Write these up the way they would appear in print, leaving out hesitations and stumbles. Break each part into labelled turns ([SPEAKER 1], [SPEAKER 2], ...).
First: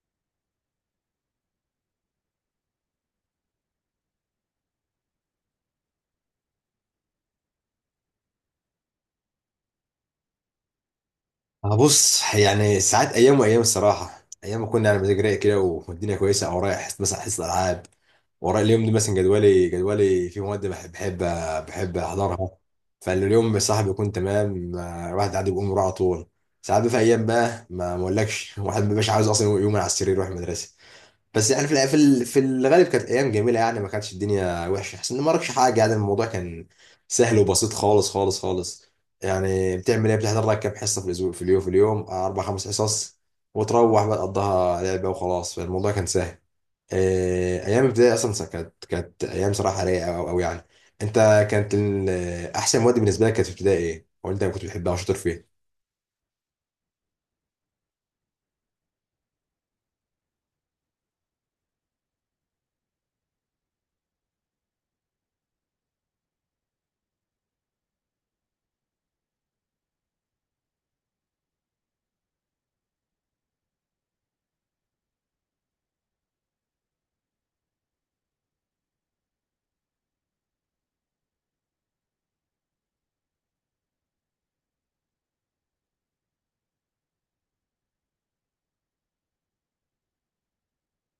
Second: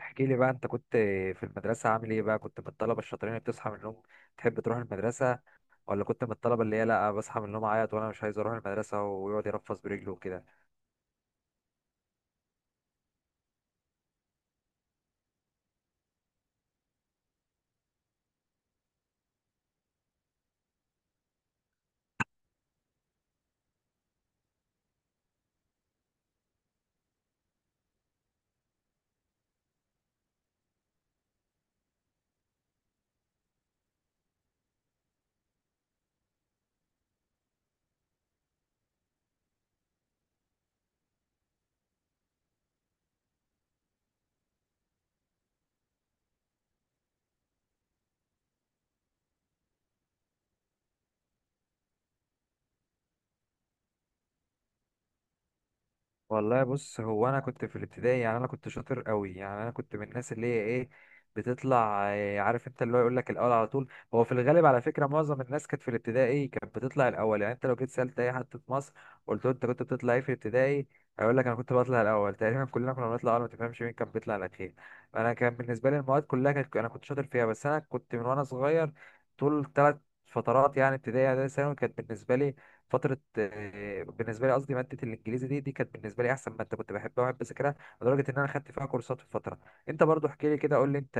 [SPEAKER 1] احكي لي بقى، انت كنت في المدرسة عامل ايه بقى؟ كنت من الطلبة الشاطرين اللي بتصحى من النوم تحب تروح المدرسة، ولا كنت من الطلبة اللي هي لا بصحى من النوم اعيط وانا مش عايز اروح المدرسة ويقعد يرفس برجله وكده؟
[SPEAKER 2] أنا بص، يعني ساعات، ايام وايام الصراحه. ايام ما كنا على مزاج رايق كده والدنيا كويسه، او رايح مثلا حصه العاب، ورايا اليوم ده مثلا، جدولي فيه مواد بحب احضرها. فاليوم بصراحه بيكون تمام، الواحد قاعد بيقوم يروح على طول. ساعات بقى في ايام بقى ما اقولكش الواحد ما بيبقاش عاوز اصلا يوم على السرير يروح المدرسه. بس يعني في الغالب كانت ايام جميله، يعني ما كانتش الدنيا وحشه، احسن ان ما وراكش حاجه، يعني الموضوع كان سهل وبسيط خالص خالص خالص. يعني بتعمل ايه؟ بتحضر لك كام حصه في الاسبوع؟ في اليوم اربع خمس حصص، وتروح بقى تقضيها لعبه وخلاص، فالموضوع كان سهل. ايام الابتدائي اصلا كانت ايام صراحه رايقه أوي أوي يعني. انت، كانت ال- احسن مواد بالنسبه لك كانت في ابتدائي ايه؟ وانت كنت بتحبها وشاطر فيها؟
[SPEAKER 1] والله بص، هو انا كنت في الابتدائي، يعني انا كنت شاطر قوي، يعني انا كنت من الناس اللي هي ايه بتطلع إيه، عارف انت اللي هو يقول لك الاول على طول. هو في الغالب على فكره معظم الناس كانت في الابتدائي كانت بتطلع الاول، يعني انت لو جيت سالت اي حد في مصر قلت له انت كنت بتطلع ايه في الابتدائي هيقول لك انا كنت بطلع الاول، تقريبا كلنا كنا بنطلع الاول، ما تفهمش مين كان بيطلع الاخير. انا كان بالنسبه لي المواد كلها كانت انا كنت شاطر فيها، بس انا كنت من وانا صغير طول ثلاث فترات، يعني ابتدائي اعدادي ثانوي، كانت بالنسبه لي فترة بالنسبة لي قصدي مادة الإنجليزي دي كانت بالنسبة لي أحسن مادة، كنت بحبها وأحب أذاكرها، لدرجة إن أنا خدت فيها كورسات في فترة. أنت برضو احكي لي كده، قول لي أنت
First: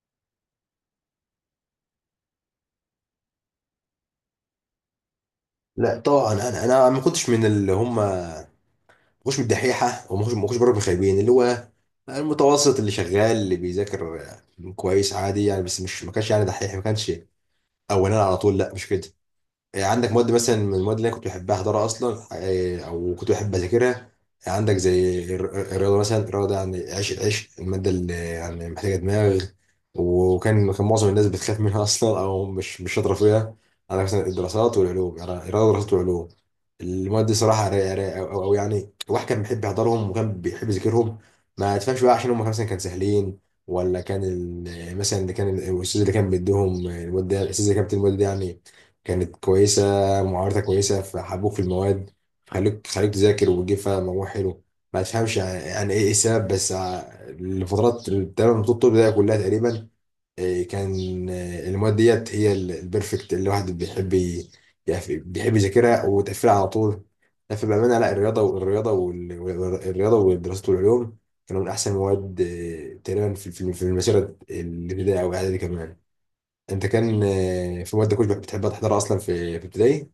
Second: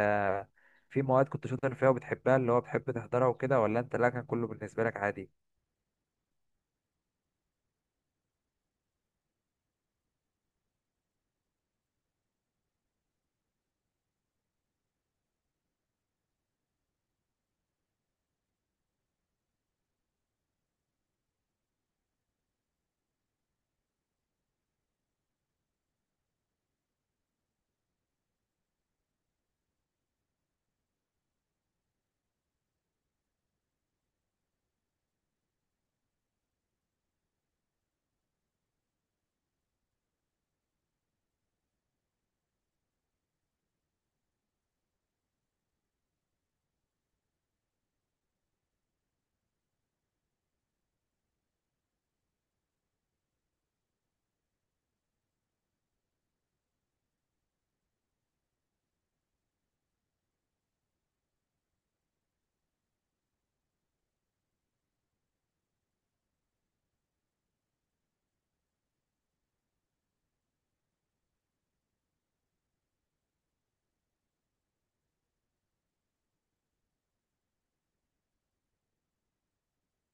[SPEAKER 1] في مواد كنت شاطر فيها وبتحبها اللي هو بتحب تحضرها وكده، ولا أنت لا كان كله بالنسبة لك عادي؟
[SPEAKER 2] لا طبعا، انا ما كنتش من اللي هم مش من الدحيحه، وما مش ما كنتش بره من الخايبين، اللي هو المتوسط اللي شغال، اللي بيذاكر كويس عادي يعني. بس مش ما كانش يعني دحيح، ما كانش اولاني على طول، لا مش كده. يعني عندك مواد مثلا من المواد اللي انا كنت بحبها احضرها اصلا، او كنت بحب اذاكرها. يعني عندك زي الرياضه مثلا، الرياضه ده يعني، عيش الماده اللي يعني محتاجه دماغ، وكان معظم الناس بتخاف منها اصلا، او مش شاطره فيها. على مثلا الدراسات والعلوم، يعني الرياضه والدراسات والعلوم، المواد دي صراحه رايقه رايقه، او يعني الواحد كان بيحب يحضرهم وكان بيحب يذاكرهم. ما تفهمش بقى، عشان هم مثلا كانوا سهلين، ولا كان مثلا اللي كان الاستاذ، اللي كان بيديهم المواد ده، الاستاذ اللي كان بيدي المواد دي يعني كانت كويسة، معارضتها كويسة فحبوك في المواد، خلوك تذاكر وتجيب فيها مجموع حلو. ما تفهمش يعني ايه السبب، بس الفترات تقريبا طول الطب ده كلها تقريبا، كان، المواد ديت هي البرفكت اللي الواحد بيحب بيحب يذاكرها وتقفلها على طول. لا فبأمانة لا، الرياضة والرياضة والرياضة ودراسة العلوم كانوا من أحسن المواد، تقريبا في في المسيرة الابتدائية أو الإعدادي كمان. انت كان، في مواد كنت بتحبها تحضرها اصلا في ابتدائي؟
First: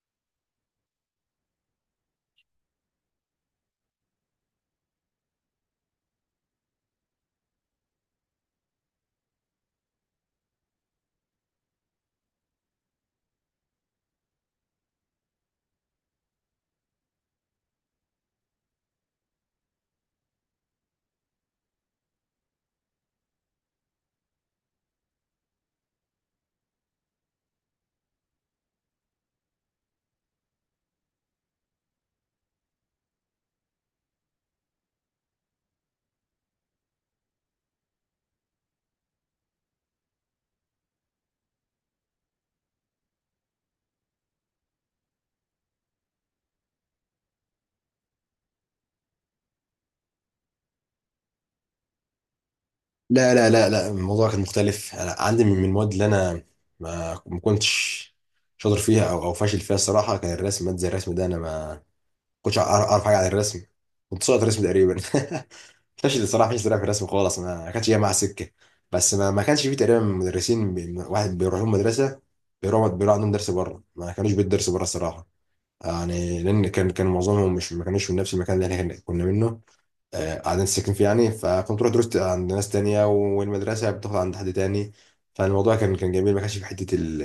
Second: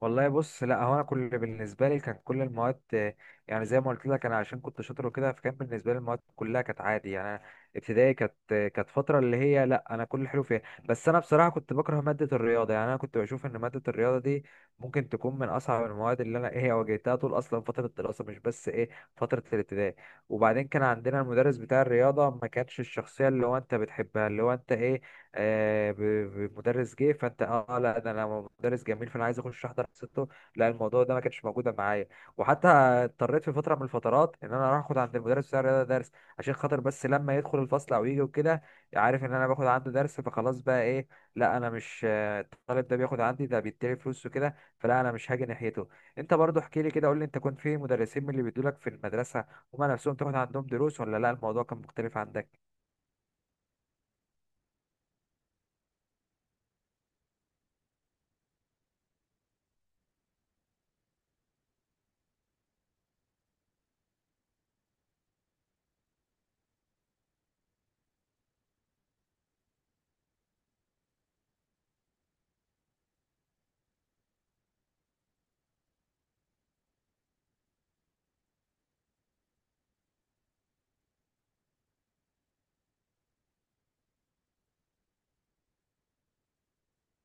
[SPEAKER 1] والله بص، لا هو انا كل بالنسبه لي كان كل المواد، يعني زي ما قلت لك، انا عشان كنت شاطر وكده فكان بالنسبه لي المواد كلها كانت عادي. يعني أنا ابتدائي كانت فتره اللي هي لا انا كل حلو فيها، بس انا بصراحه كنت بكره ماده الرياضه، يعني انا كنت بشوف ان ماده الرياضه دي ممكن تكون من اصعب المواد اللي انا ايه واجهتها طول اصلا فتره الدراسه، مش بس ايه فتره الابتدائي. وبعدين كان عندنا المدرس بتاع الرياضه، ما كانش الشخصيه اللي هو انت بتحبها، اللي هو انت ايه، آه، ب- مدرس جه فانت اه، لا ده انا مدرس جميل فانا عايز اخش احضر حصته. لا الموضوع ده ما كانش موجود معايا، وحتى اضطريت في فتره من الفترات ان انا اروح اخد عند المدرس بتاع الرياضه درس عشان خاطر بس لما يدخل الفصل او يجي وكده عارف ان انا باخد عنده درس فخلاص بقى ايه، لا انا مش، الطالب ده بياخد عندي ده بيديلي فلوس وكده فلا انا مش هاجي ناحيته. انت برضو احكي لي كده، قول لي انت كنت في مدرسين من اللي بيدولك في المدرسه هما نفسهم تاخد عندهم دروس، ولا لا الموضوع كان مختلف عندك؟
[SPEAKER 2] لا لا لا لا، الموضوع كان مختلف. أنا عندي من المواد اللي انا ما كنتش شاطر فيها، او فاشل فيها الصراحه، كان الرسم، ماده زي الرسم ده انا ما كنتش اعرف حاجه عن الرسم. كنت ساقط رسم تقريبا، فاشل الصراحه، فاشل صراحة في الرسم خالص، ما كانتش جايه مع سكه. بس ما كانش فيه تقريبا مدرسين، واحد بيروح لهم مدرسه، بيروح عندهم درس بره. ما كانوش بيدرسوا بره الصراحه، يعني لان كان معظمهم مش، ما كانوش من نفس المكان اللي احنا كنا منه، قاعدين ساكن فيه يعني. فكنت رحت درست عند ناس تانية، والمدرسة بتاخد عند حد تاني، فالموضوع كان جميل. ما كانش في حتة ال...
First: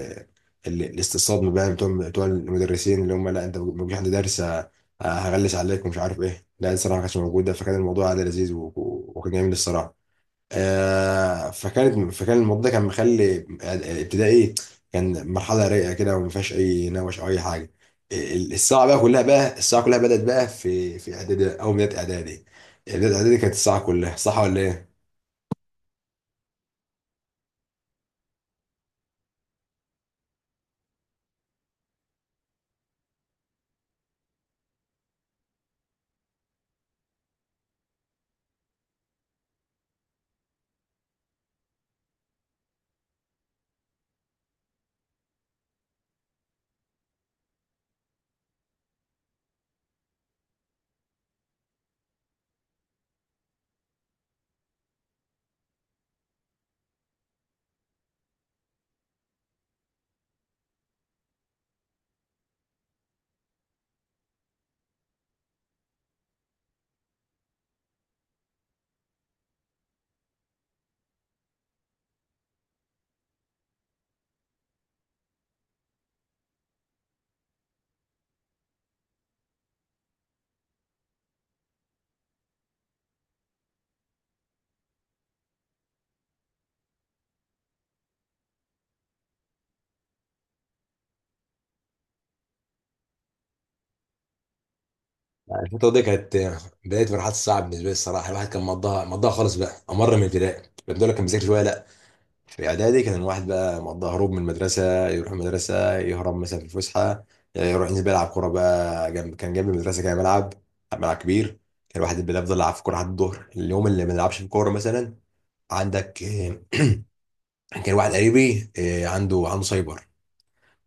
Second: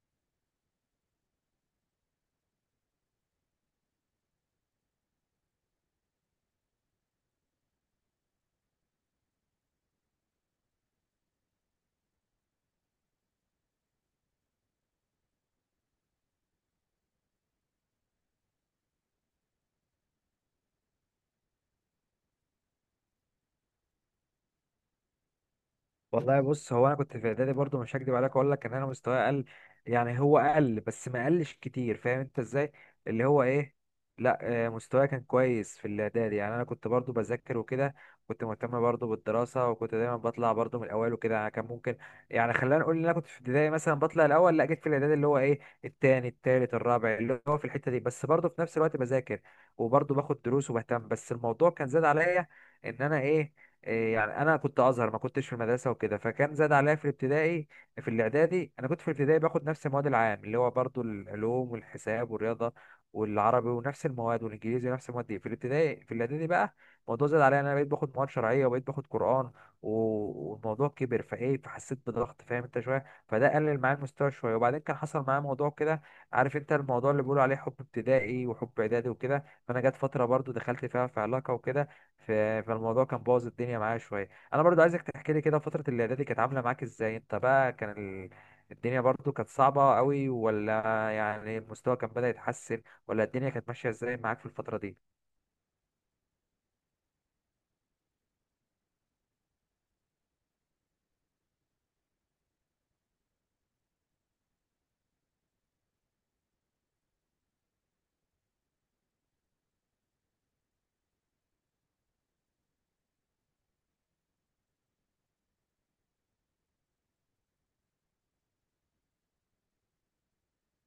[SPEAKER 2] ال... الاستصاد بقى بتوع المدرسين اللي هم لا انت ما تجيش عند درس، هغلس عليك ومش عارف ايه. لا الصراحة ما كانتش موجودة، فكان الموضوع عادي لذيذ، و... و- وكان جميل الصراحة. فكان الموضوع ده كان مخلي ابتدائي كان مرحله رايقه كده، وما فيهاش اي نوش او اي حاجه. الساعه بقى كلها بقى الساعه كلها بدات بقى في اعدادي، او بدايه اعدادي. بدايه اعدادي كانت الساعه كلها صح ولا ايه؟
[SPEAKER 1] والله بص، هو انا كنت في اعدادي برضو، مش هكدب عليك اقول لك ان انا مستواي اقل، يعني هو اقل بس ما قلش كتير، فاهم انت ازاي اللي هو ايه. لا مستواي كان كويس في الاعدادي، يعني انا كنت برضو بذاكر وكده، كنت مهتم برضو بالدراسه، وكنت دايما بطلع برضو من الاوائل وكده. يعني كان ممكن، يعني خلينا نقول ان انا كنت في ابتدائي مثلا بطلع الاول، لا جيت في الاعدادي اللي هو ايه التاني التالت الرابع، اللي هو في الحته دي، بس برضو في نفس الوقت بذاكر وبرضو باخد دروس وبهتم، بس الموضوع كان زاد عليا ان انا ايه يعني انا كنت ازهر، ما كنتش في المدرسه وكده، فكان زاد عليا. في الابتدائي في الاعدادي انا كنت في الابتدائي باخد نفس المواد العام اللي هو برضو العلوم والحساب والرياضه والعربي ونفس المواد والانجليزي ونفس المواد دي، في الابتدائي. في الاعدادي بقى الموضوع زاد عليا، انا بقيت باخد مواد شرعيه وبقيت باخد قران، والموضوع كبر فايه فحسيت بضغط فاهم انت شويه، فده قلل معايا المستوى شويه. وبعدين كان حصل معايا موضوع كده، عارف انت الموضوع اللي بيقولوا عليه حب ابتدائي وحب اعدادي وكده، فانا جت فتره برضو دخلت فيها في علاقه وكده، ف- فالموضوع كان بوظ الدنيا معايا شويه. انا برضو عايزك تحكي لي كده فتره الاعدادي كانت عامله معاك ازاي انت بقى، كان ال... الدنيا برضو كانت صعبه قوي، ولا يعني المستوى كان بدأ يتحسن، ولا الدنيا كانت ماشيه ازاي معاك في الفتره دي؟
[SPEAKER 2] يعني الفتره دي كانت بدايه مرحله الساعه بالنسبه لي الصراحه، الواحد كان مضاها خالص بقى. امر من ابتدائي بدات لك كان بيذاكر شويه، لا في اعدادي كان الواحد بقى مقضى هروب من المدرسه، يروح المدرسه يهرب مثلا في الفسحه، يروح ينزل بقى يلعب كوره بقى، جنب جنب المدرسه كان ملعب، كبير. كان الواحد بيفضل يلعب في كوره لحد الظهر. اليوم اللي ما يلعبش في كوره مثلا، عندك، كان واحد قريبي، عنده سايبر،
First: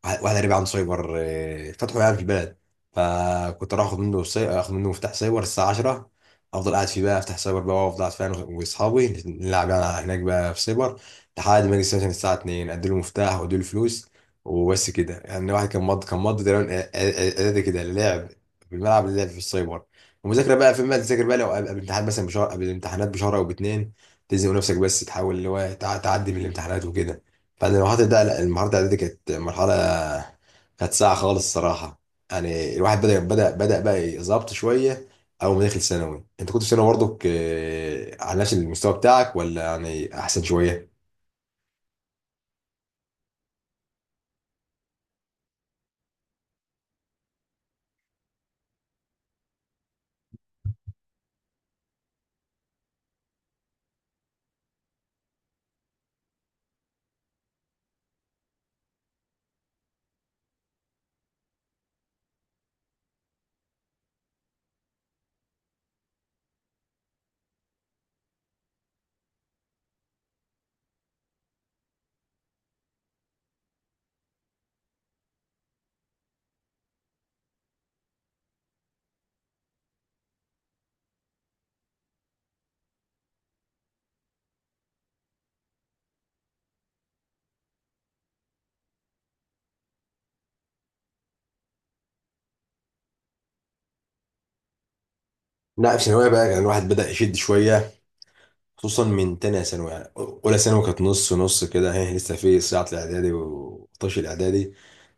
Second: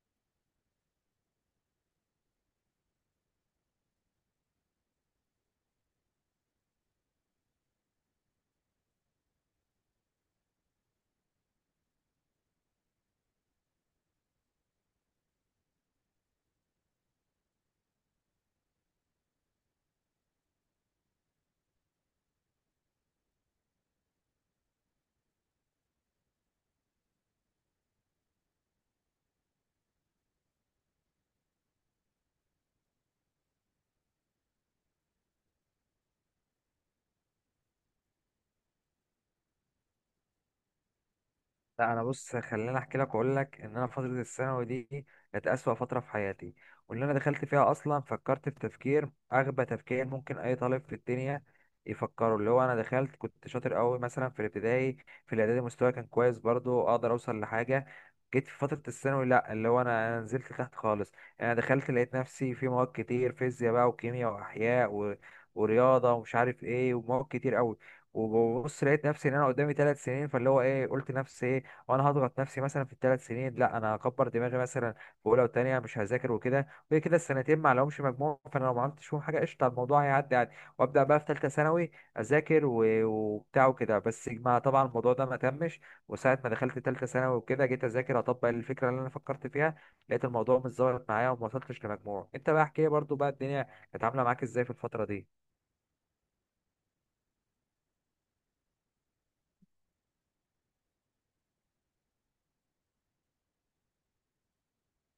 [SPEAKER 2] واحد قريب عنده سايبر، فتحه يعني في البلد. فكنت اروح اخد منه اخد منه مفتاح سايبر الساعه 10، افضل قاعد فيه بقى، افتح سايبر بقى وافضل قاعد فيه انا واصحابي نلعب يعني هناك بقى في سايبر، لحد ما اجي مثلا الساعه 2 ادي له مفتاح وادي له فلوس، وبس كده. يعني واحد كان مض كان مض تقريبا، كده، لعب في الملعب، اللعب في السايبر، ومذاكره بقى فين؟ بقى تذاكر بقى لو قبل الامتحان مثلا بشهر، قبل الامتحانات بشهر او باتنين، تلزم نفسك بس تحاول اللي هو تعدي من الامتحانات وكده. بعد المرحلة ده، لا المرحلة الإعدادية دي كانت مرحلة، كانت ساعة خالص الصراحة. يعني الواحد بدأ بقى يظبط شوية، أول ما دخل ثانوي. أنت كنت في ثانوي برضك، على نفس المستوى بتاعك، ولا يعني أحسن شوية؟
[SPEAKER 1] لا انا بص، خليني احكي لك واقول لك ان انا فتره الثانوي دي كانت اسوأ فتره في حياتي، وان انا دخلت فيها اصلا فكرت في تفكير اغبى تفكير ممكن اي طالب في الدنيا يفكره. اللي هو انا دخلت كنت شاطر قوي مثلا في الابتدائي، في الاعدادي مستواي كان كويس برضو اقدر اوصل لحاجه، جيت في فتره الثانوي لا اللي هو أنا نزلت تحت خالص. انا دخلت لقيت نفسي في مواد كتير، فيزياء بقى وكيمياء واحياء ورياضه ومش عارف ايه، ومواد كتير قوي، وببص لقيت نفسي ان انا قدامي 3 سنين، فاللي هو ايه قلت نفسي ايه، وانا هضغط نفسي مثلا في الثلاث سنين، لا انا هكبر دماغي مثلا في اولى وثانيه مش هذاكر وكده وكده كده، السنتين ما لهمش مجموع، فانا لو ما عملتش فيهم حاجه قشطه الموضوع هيعدي عادي، وابدا بقى في ثالثه ثانوي اذاكر وبتاع وكده. بس ما طبعا الموضوع ده ما تمش، وساعه ما دخلت ثالثه ثانوي وكده جيت اذاكر اطبق الفكره اللي انا فكرت فيها لقيت الموضوع مش ظابط معايا وما وصلتش لمجموع. انت بقى احكي لي برضو بقى، الدنيا كانت عامله معاك ازاي في الفتره دي؟
[SPEAKER 2] لا في ثانوية بقى كان الواحد بدأ يشد شوية، خصوصا من تانية ثانوي. يعني أولى ثانوي كانت نص نص كده، هي لسه في صياعة الإعدادي وطش الإعدادي.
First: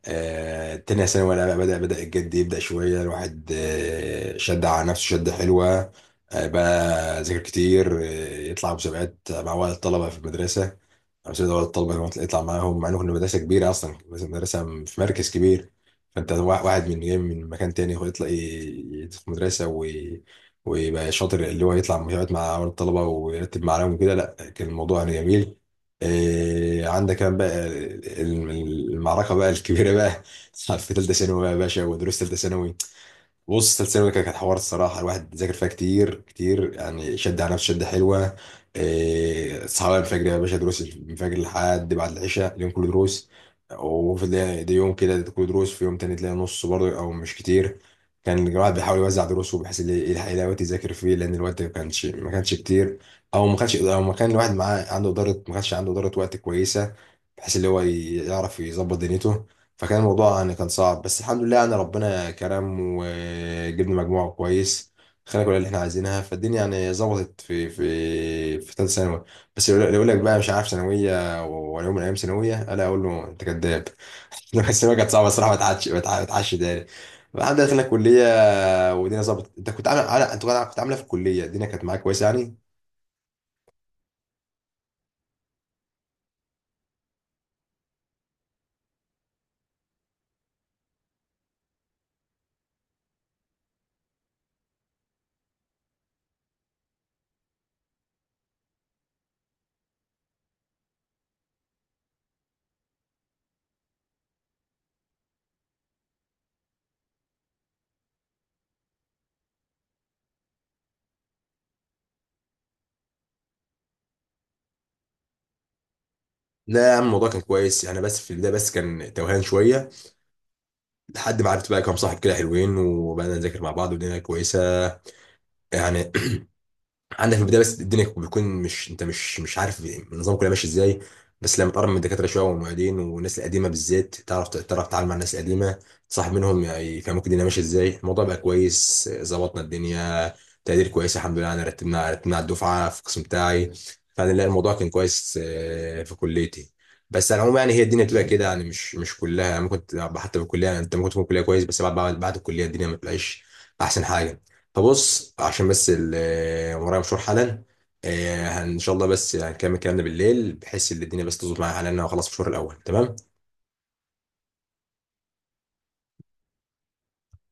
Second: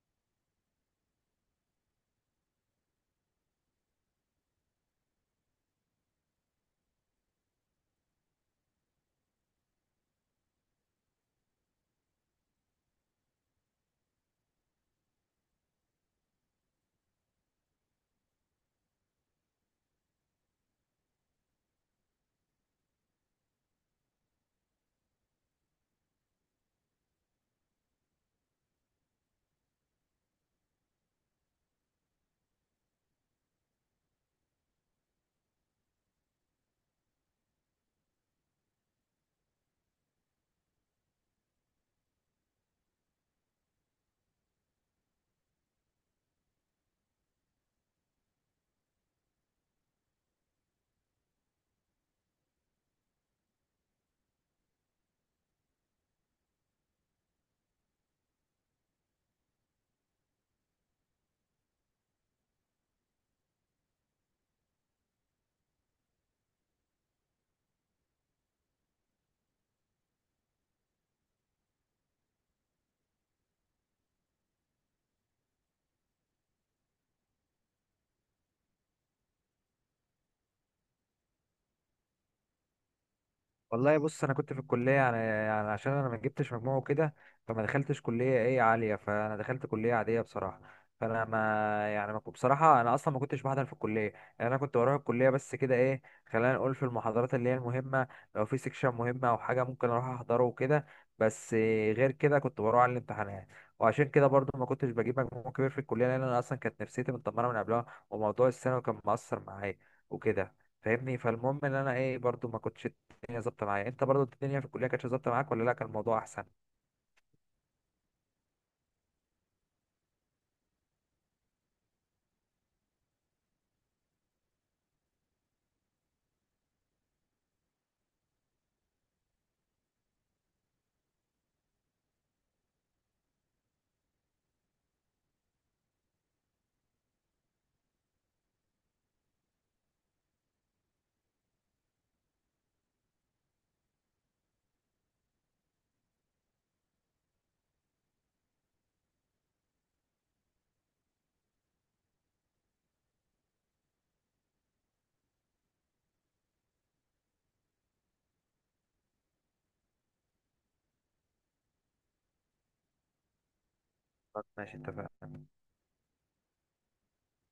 [SPEAKER 2] تانية ثانوي لا بدأ الجد يبدأ شوية، الواحد شد على نفسه شدة حلوة. بقى ذاكر كتير، يطلع مسابقات مع ولد الطلبة في المدرسة، أو سيد ولد الطلبة يطلع معاهم. مع إنه كنا مدرسة كبيرة أصلا، مدرسة في مركز كبير، فأنت واحد من جاي من مكان تاني هو يطلع يدخل مدرسة ويبقى شاطر، اللي هو يطلع يقعد مع الطلبه ويرتب معاهم وكده. لا كان الموضوع يعني جميل. عندك كمان بقى المعركه بقى الكبيره بقى في ثالثه ثانوي بقى يا باشا، ودروس ثالثه ثانوي. بص السلسلة الأولى كانت حوار الصراحة، الواحد ذاكر فيها كتير كتير يعني، شد على نفسه شدة حلوة. إيه، صحاب الفجر يا باشا، دروس الفجر لحد بعد العشاء، اليوم كله دروس. وفي ده يوم كده كله دروس، في يوم تاني تلاقي نص برضه، أو مش كتير. كان الواحد بيحاول يوزع دروسه بحيث إن يلحق يلاقي وقت يذاكر فيه، لأن الوقت ما كانش كتير. أو ما كان الواحد معاه عنده إدارة، ما كانش عنده إدارة وقت كويسة، بحيث اللي هو يعرف يظبط دنيته. فكان الموضوع يعني كان صعب، بس الحمد لله يعني ربنا كرم وجبنا مجموعة كويس، خلينا كل اللي احنا عايزينها فالدنيا. يعني ظبطت في في ثالثة ثانوي. بس اللي يقول لك بقى مش عارف ثانوية ولا يوم من أيام ثانوية، ألا أقول له أنت كذاب. بس الثانوية كانت صعبة الصراحة، ما تعادش، ما ما تعادش تاني. بعد دخلنا الكلية والدنيا ظبطت. أنت كنت عامل أنت كنت عاملة في الكلية، الدنيا كانت معاك كويسة يعني؟
[SPEAKER 1] والله بص، انا كنت في الكليه، يعني عشان انا ما جبتش مجموع وكده فما دخلتش كليه ايه عاليه، فانا دخلت كليه عاديه بصراحه. فانا ما يعني ما كنت- بصراحه انا اصلا ما كنتش بحضر في الكليه، يعني انا كنت بروح الكليه بس كده ايه، خلينا نقول في المحاضرات اللي هي المهمه، لو في سيكشن مهم او حاجه ممكن اروح احضره وكده، بس غير كده كنت بروح على الامتحانات. وعشان كده برضو ما كنتش بجيب مجموع كبير في الكليه، لان انا اصلا كانت نفسيتي متدمره من قبلها وموضوع الثانوي كان مأثر معايا وكده، فاهمني. فالمهم ان انا ايه برضو ما كنتش الدنيا ظابطه معايا. انت برضو الدنيا في الكليه كانت ظابطه معاك، ولا لا كان الموضوع احسن؟
[SPEAKER 2] لا يا عم الموضوع كان كويس يعني، بس في البداية بس كان توهان شوية، لحد ما عرفت بقى كام صاحب كده حلوين، وبقينا نذاكر مع بعض والدنيا كويسة يعني. عندك في البدايه بس الدنيا بتكون، مش، انت مش عارف النظام كله ماشي ازاي. بس لما تقرب من الدكاتره شويه والمعيدين والناس القديمه بالذات، تعرف تتعامل مع الناس القديمه، تصاحب منهم يعني يفهموك الدنيا ماشيه ازاي، الموضوع بقى كويس، ظبطنا الدنيا، تقدير كويس الحمد لله. انا رتبنا على الدفعه في القسم بتاعي، فانا لا الموضوع كان كويس، في كليتي. بس على العموم يعني هي الدنيا بتبقى كده يعني، مش كلها يعني. ممكن تبقى حتى في الكليه يعني، انت ممكن تكون كليه كويس، بس بعد بعد الكليه الدنيا ما بتبقاش احسن حاجه. طب بص، عشان بس ورايا مشوار حالا. ان شاء الله بس هنكمل كلامنا بالليل، بحيث ان الدنيا بس تظبط معايا حالا. انا هخلص مشوار الاول، تمام.
[SPEAKER 1] ماشي، اتفقنا.